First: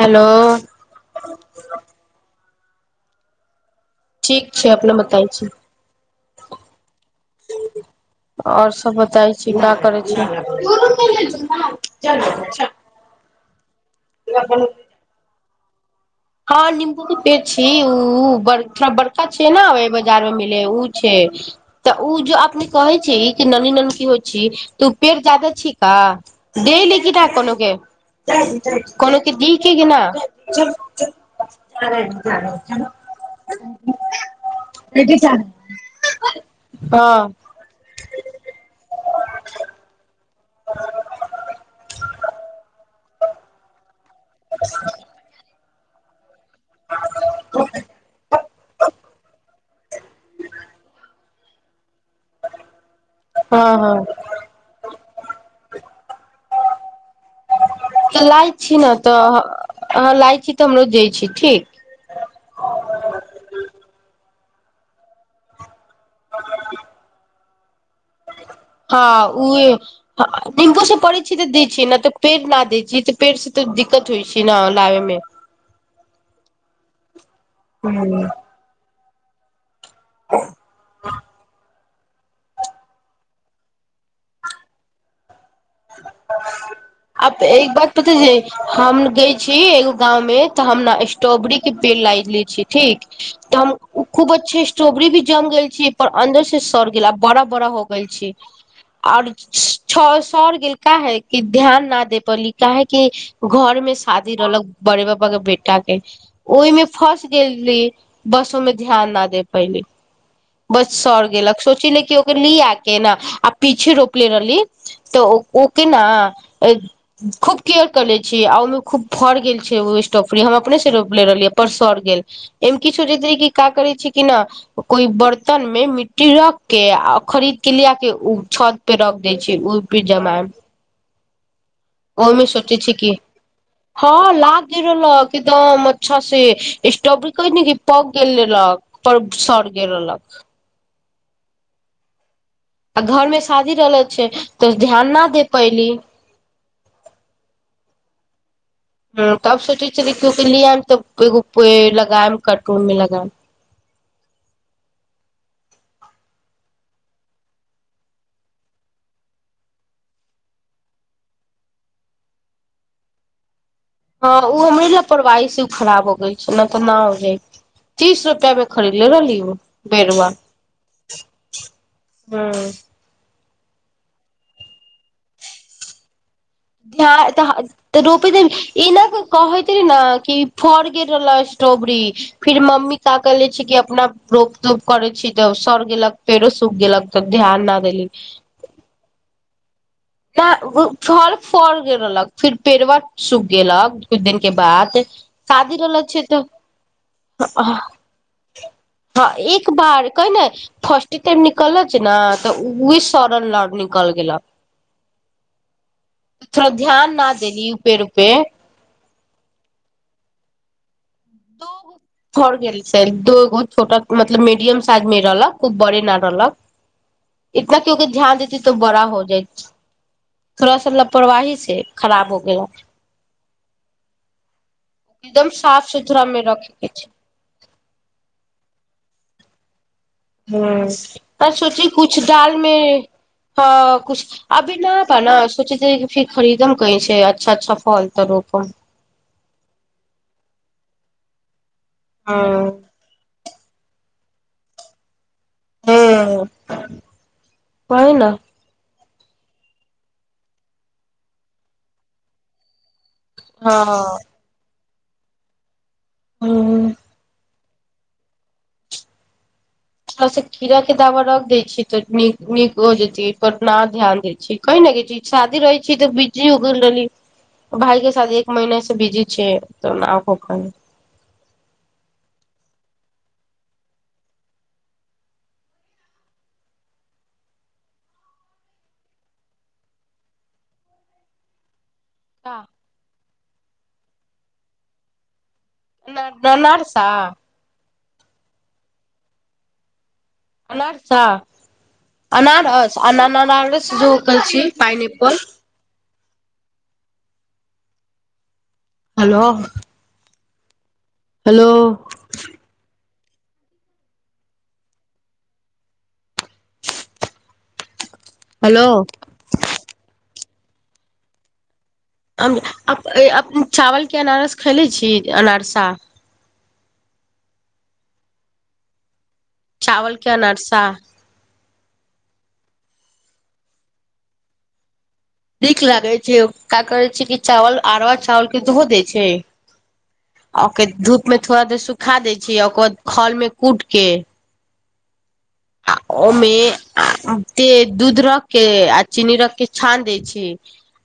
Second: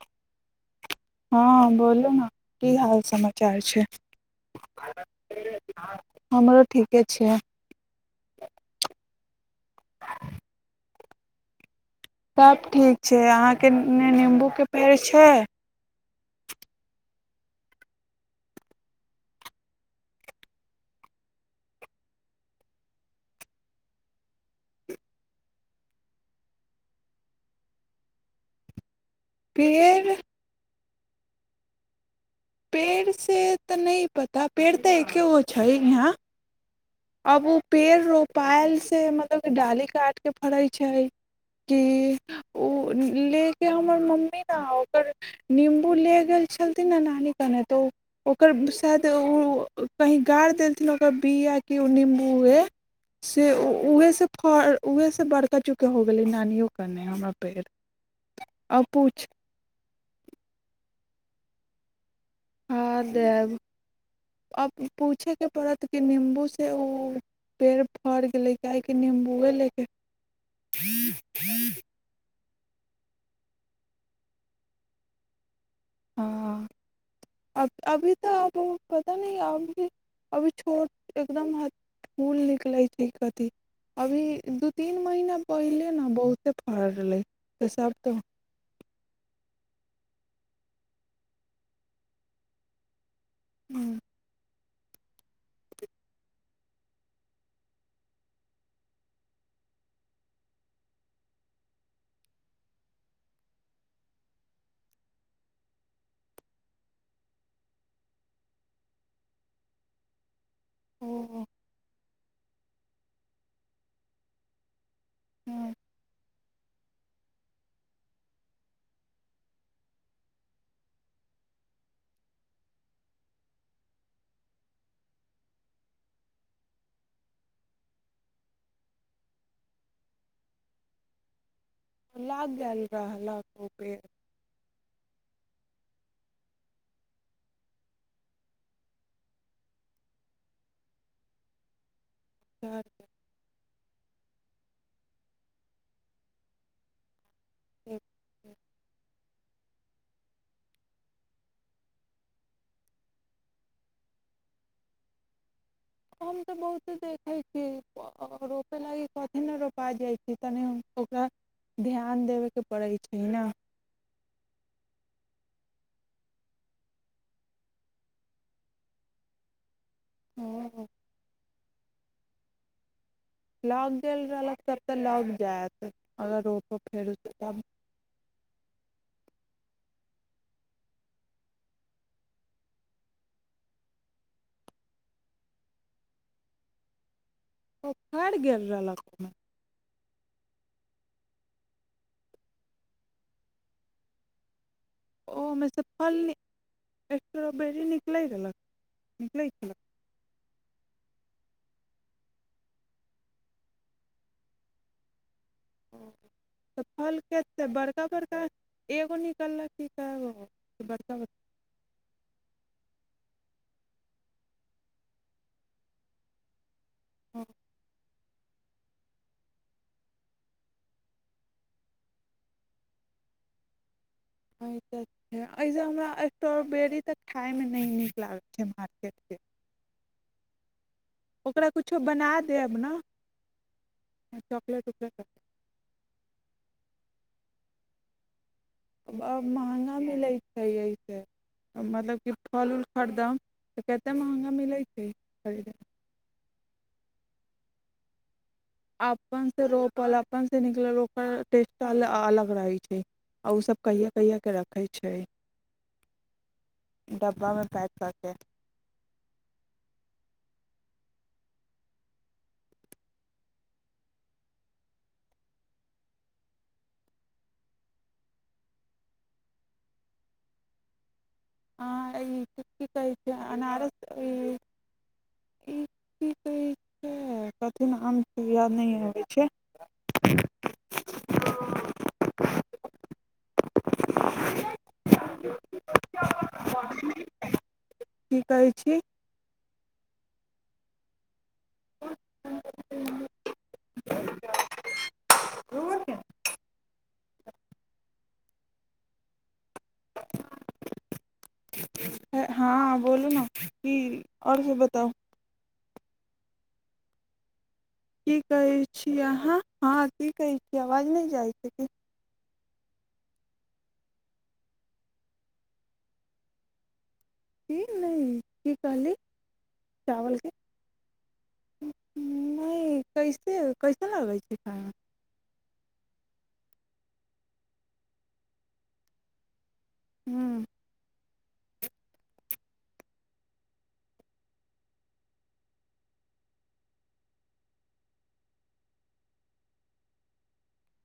hello हँ बोलू ने की हाल समाचार छै ठीक छै अपने बताय छी हमरो ठीके छै आओर सभ बतै छी का करै छी सब ठीक छै अहाँके एने नीम्बूके पेड़ छै हँ नीम्बू के पेड़ छी ऊ बड़का थोड़ा बड़का छै ने बाजार मे मिले ओ छै तऽ ओ जो अपने कहै छै कि ननी नानकी होइ छै तऽ ओ पेड़ ज्यादा छी का देय लेय कि ना कोनो के कोनो के दी कि की ना पेड़ पेड़ से तऽ नहि पता पेड़ तऽ एकेगो छै यहा हाॅं पेड़ रोपायल से मतलब डाली काट के फड़ै छै कि ओ ले हमर मम्मी ने ओकर निम्बू ले गेल छलथिन न नानी कहने तऽ ओकर शायद ओ कही गाड़ देलथिन ओकर बिया के ओ नीम्बूए से हँ हँ उहे से फड़ उहे से बड़का चूका हो गेले नानियो के ने हमरा पेड़ लाए छी अब ने पूछा तऽ हँ लाए छी तऽ हमरो दै छी ठीक हँ देब आब पूछैके पड़त कि निम्बूसे उ पेड़ फर गेलै कि हँ निम्बूए उहे लेके निम्बू से पड़ै छी तऽ दै छी ने तऽ पेड़ ना दै छी तऽ पेड़ से तऽ दिक्कत होइ छै ने लाबे मे हँ अब अभी हूँ तऽ अब पता नहि अभी अभी छोट एकदम ह फूल निकलैत छै कथी अभी दू तीन महिना पहिले ने बहुते फड़लै आब फेर एक बात सब पता तऽ छै हम गय छी एगो गाँंव मे तऽ हम ने स्ट्रोबेरी के पेड़ लाय ले छी ठीक तऽ हम हम्म, खूब अच्छे स्ट्रोबेरी भी जम गेल छी पर अंन्दर से सड़ गेल आ बड़ा बड़ा हो गेल छी आओर सर गेल काहे कि ध्यान ना दे पयली काहे कि घर मे शादी रहलक बड़े पापा के बेटा के ओहिमे फस गेल बस ओय मे ध्यान न दे पैली बस सर ओ गेलक सोची ले कि ओकनी आ केऽ नऽ आ पीछे रोपले रहली तऽ ओ ओ हम्म, के ना खूब केयर केयले छी आ ओहिमे खूब फर गेल छै ओ स्टॉफरी हम अपने से रोपले रहलियै पर सर गेल एम किछै जे कि का करै छै कि ना कोई बर्तन मे मिट्टी रख के आ खरीद के लेऽ या केऽ उ छत पे रख दैय छिये उऽ पिज्जा मैम ओहिमे लाग सोचै गेल छिये कि रहलक ओ हँ लाग के रहलक एकदम अच्छा से स्ट्रबरी कहे न की पक गेल रहलक पर सर गेल रहलक चार आ घर मे शादी रहलो छै तऽ ध्यान न दे पैली [unintelligible] ह तब सोचे छलि की आके लेऽ आइम तब एगो पेड़ लगाइम करटून मे लगाइम हम तऽ बहुते देखैत छी रोपय लागि कथि न रोपा जाइ छी तनि ओकरा ध्यान देबे के पड़ै छै न हँ ओ हमरे लापरवाही से खराब हो गेल छै ना तऽ न हो जाए तीस रुपआ मे खरीदले रहली उ बेरुआ हँ लाग गेल रहलक तब तऽ लाग जायत अगर ओ घ्या तहः [unintelligible] तऽ रोपै दिन एना के कहैत रहि न कि फर गेल रहल स्ट्रबेरी फिर मम्मी ताक ले छी कि अपना रोप तोप करे छी तऽ सड़ गेलक पेड़ो सूख गेलक तऽ ध्यान ना तऽ फर गेल रहलक ओह मऽ तऽ उऽ फल फड़ गेल रहलक फिर पेड़वा सूख गेलक कुछ दिन के बाद ओहिमे शादी से रहलक फल छै तऽ स्ट्रॉबेरी [unintelligible] निकलै रहलक हँ निकलै एक छलक बार कै न फर्स्ट टाइम निकल लच न तऽ उहे सरल लऽ निकल गेलक थोड़ा तऽ ध्यान फल न केे त देली उ पेड़ बड़का पे बड़का एगो निकल लक की कै गो हइ की बड़का बड़का दो गो फड़ गेल छै दूगो छोटा मतलब मीडियम साइज मे रहलक खूब बड़े न रहलक इतना क्यो के ध्यान देती तो बड़ा हो जाइ थोड़ा सा लापरवाही से खराब हो गेलड [unintelligible] एकदम एहिसँ साफ सुथरा हमरा मे रखे के स्ट्रॉबेरी छै तऽ खाइमे नइ नीक लागै छै मार्केटके हु त ओकरा सोची कुछो कुछ बना दाल मे देब ने हाँ कुछ अभी चॉकलेट न बा उकलेट न सोचे तानी की कुछ फिर खरीदम कैसे अच्छा अच्छा फल तऽ रोपब आब महँगा मिलैत छै एहिसे मतलब की हँ फल उल खरदम तऽ कते महँगा मिलै छै खरीदे हँ कहु ना अपन से रोपल अपन से निकलल ओकर टेस्ट अलग रहै छै आ उ सब कहिया हँ कहिया के रखै छै हूँ डब्बा मे पैक कै के थोड़ा सा कीड़ा के दावा रख दैय छी तऽ नीक नीक हो जेते पर ना ध्यान देय छी कैही न एगे चीज शादी रहै छी तऽ बीजी हो गेल रहली भाइ के साथ एक महिने से बिजी छिये तऽ आ करनियो आ ई की कहै छै अनारस ई इ की कहै कथीमे आम सु य नहि आबै छै [inaudible] [unintelligible] न नरसा की कहै छी अनारसा अनारस अननारस जो कहै छी पाइन एप्पल [unintelligible] हेलो हेलो हाँ बोलू ना की और फिर बताउ की कहै हेलो छी अहाँ हाँ की कहै छी आवाज नहि जाइ छै की चावलके अनारस खैले छी अनारसा की नहि की कहली चावलके चावल के अनरसा नहि कैसे कैसन लागै छै खायमे नीक लागे छै का करै छै की चावल अरवा चावल के धो दै छै आ खायमे ओके धूप मे थोड़ा दे सुखा दै छै ओकर बाद खल मे कूट के ओमे दूध रख के आ चीनी रख के छान दै छी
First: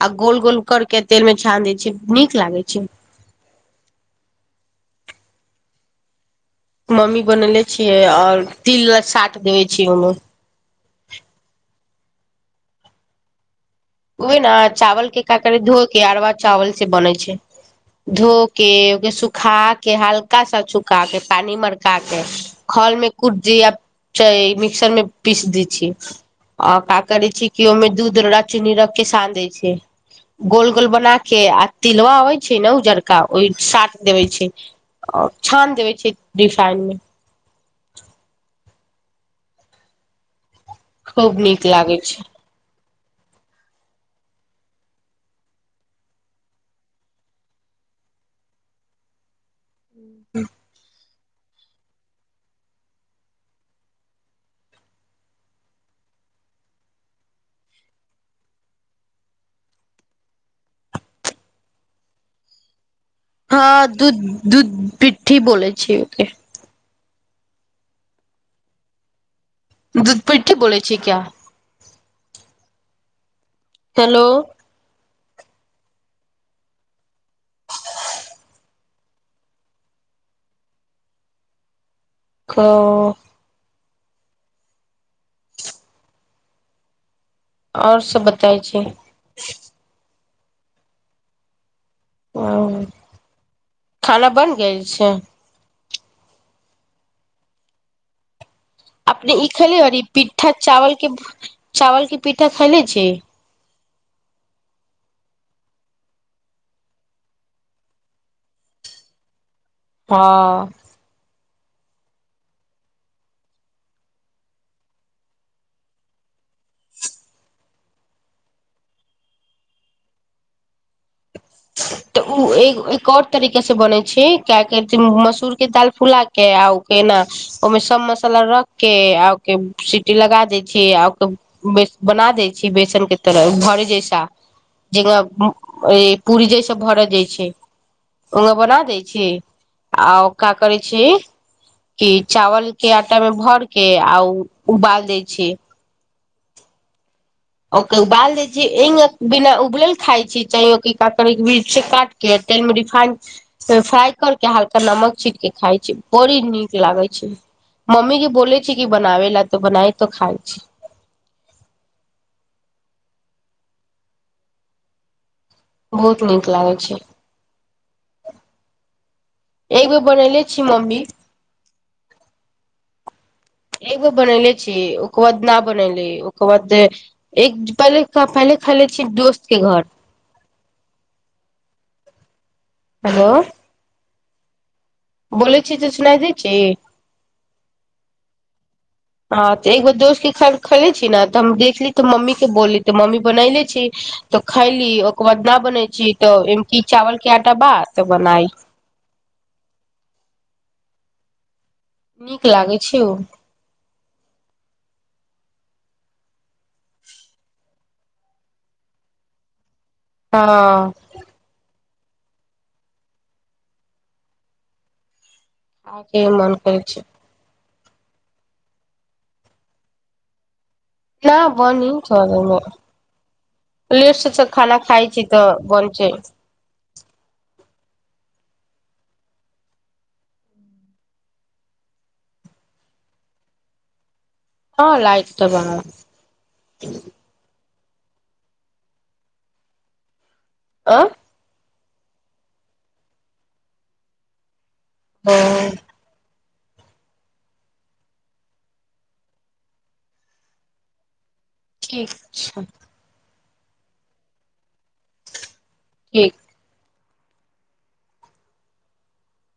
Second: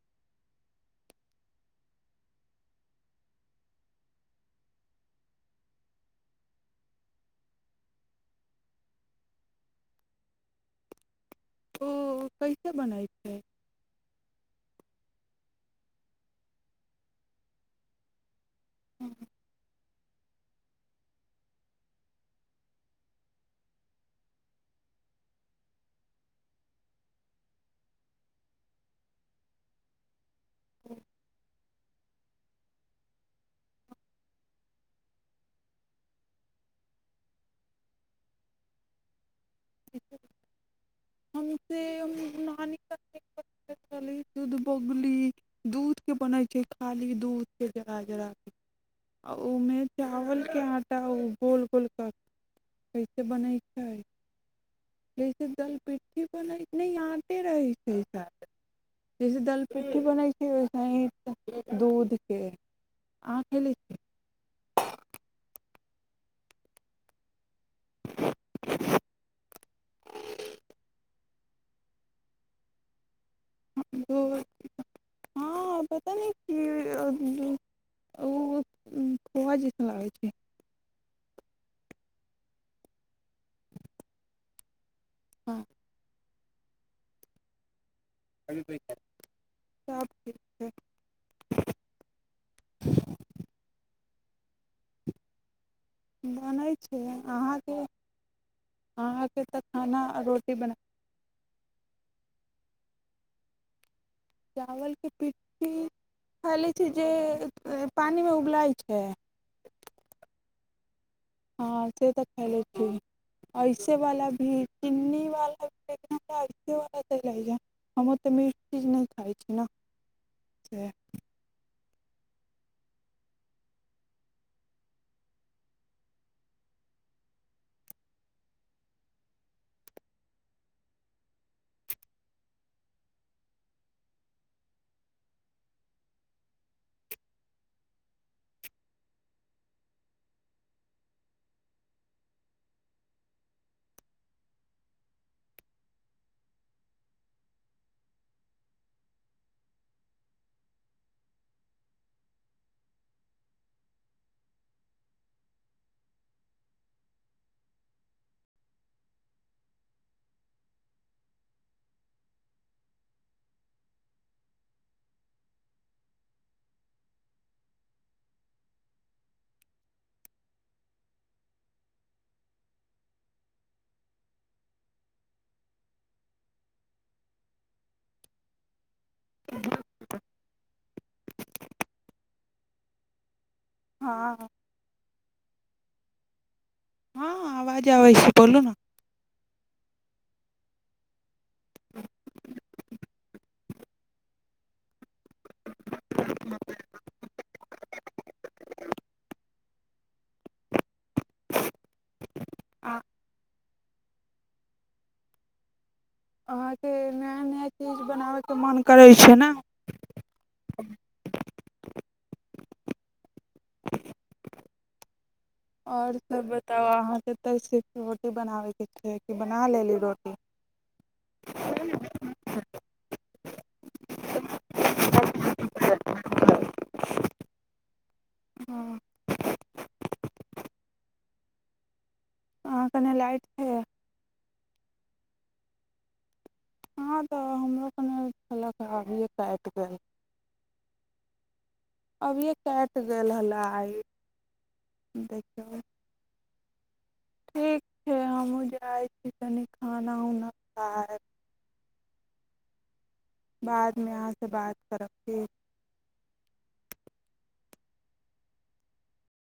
आ गोल गोल कर के तेल में छान दै छी नीक लागे छै मम्मी बनेले छियै ओर तिल वला साट देबे छियै ओमे ओ कैसे बनै छै ओ ने चावल के काक धोके अरवा चावल से बनै छै धो के सुखा के हल्का सा सुखा के पानी मड़का के खल मे कुटी आ मिक्सर मे पीस दी छियै अ का करे छी क ओहिमे दूध रख चीनी रख के सान दै छै गोल गोल बना के आ तिलवा अबै छै ने उजरका ओहि साट देबे छै छान देबे छै रिफाइन मे [unintelligible] खूब नीक कली लागे छै दुध बहली दूध के बनैत छै खाली दूध के जरा जरा के आ ओमे चावलके आटा ओ गोल गोल कऽ कैसे बनै छै जैसे दल पिट्ठी बनै नहि आटे रहै छै साथ जैसे दाल पिट्टी बनाै छै वैसैही दूध के अहाँ खैले हाँ छी दूध दूध पिट्ठी बोलै छी ओके दूधपिट्ठी बोलै छी क्या हो हेलो [inaudible] हाँ पता न क खोआ जैसन लागे छै [unintelligible] कऽ हँ और सब बत सब ठीक छै ओ खाना बनि गेल छै बनैत छै अहाँ के अपने ई खेले आर ई पिठ्ठा रोटी बना चावल के चावल के पिठ्ठा खैले छी चावल के पिट्ठी ख लै छी जे पानि में उबलाइ छै हाँ हाँ से तऽ खेलै छी ऐसे वाला भी चीनी वाला भी ऐसे वाला च जा हम ओतऽ मीठ चीज नहि खाइत छी ने से तऽ ओ एक एक और तरीका से बनै छै क मसूर के दाल फुला के के आउ केना ओहि मे सब मसाला रख के आ ओके सीटी लगा दै छै आ ओके बेस बना दै छी बेसन के तरह घरे जैसा जेना इ पूरी जइसे भरऽ देह छै उन बना दै छी आ ओ का करै छी की चावल के आटा मे भर के आ उबाल दय छी ओके उबाल देय छी इंग बिना उबालल खाय छी चाह ओ ककड़ के बिच काट के तेलमे रिफाइंड फ्राई कर के हलका नमक छीट के खाय छी बड़ी नीक लागे छै मम्मी जी बोल छै कि बनावे ले तऽ बनाय त खाय छी बहुत नीक लागै छै एकगो बनैले छी मम्मी एगो बनले छीय ओकर बाद न बनले ओकर बाद एक पहिले पहले खयले छी दोस्त के घर हेलो हाँ बोले छी तऽ सुना दै छी हाँ आवाज आबै छै बोलू ने हाँ तऽ एक बेर दोस्त के खेले छी ने तऽ हम देखली तऽ मम्मी के बोलली तऽ मम्मी बनाय ले छी तऽ खैली ओकर बाद ना बनै छी तऽ ओमे की चावल के आटा बा तऽ बनाइ नीक लागै आ छै ओ अहाँ के नया नया चीज बनाबय के मोन करैत छै ने हाँ और खायके सब मन करै बताउ छै अहाँ के तऽ स रोटी बनाबै के छै कि बना लेली रोटी ना बनी थोरा देर में लेट से तऽ खाना खाइ छी तऽ बन छै हाँ अहाँ कने लाइट छै हांँ लाइट तऽ रहै हँ तऽ हमरो कने कहल अभि ये कटि गेल ओ अभियए कटि गेल हला आइ देखियौ ठीक छै हमहुँ जाइत छी तनि खाना उना खाब ठीक छै बादमे अहाँसँ बात करबके ठीक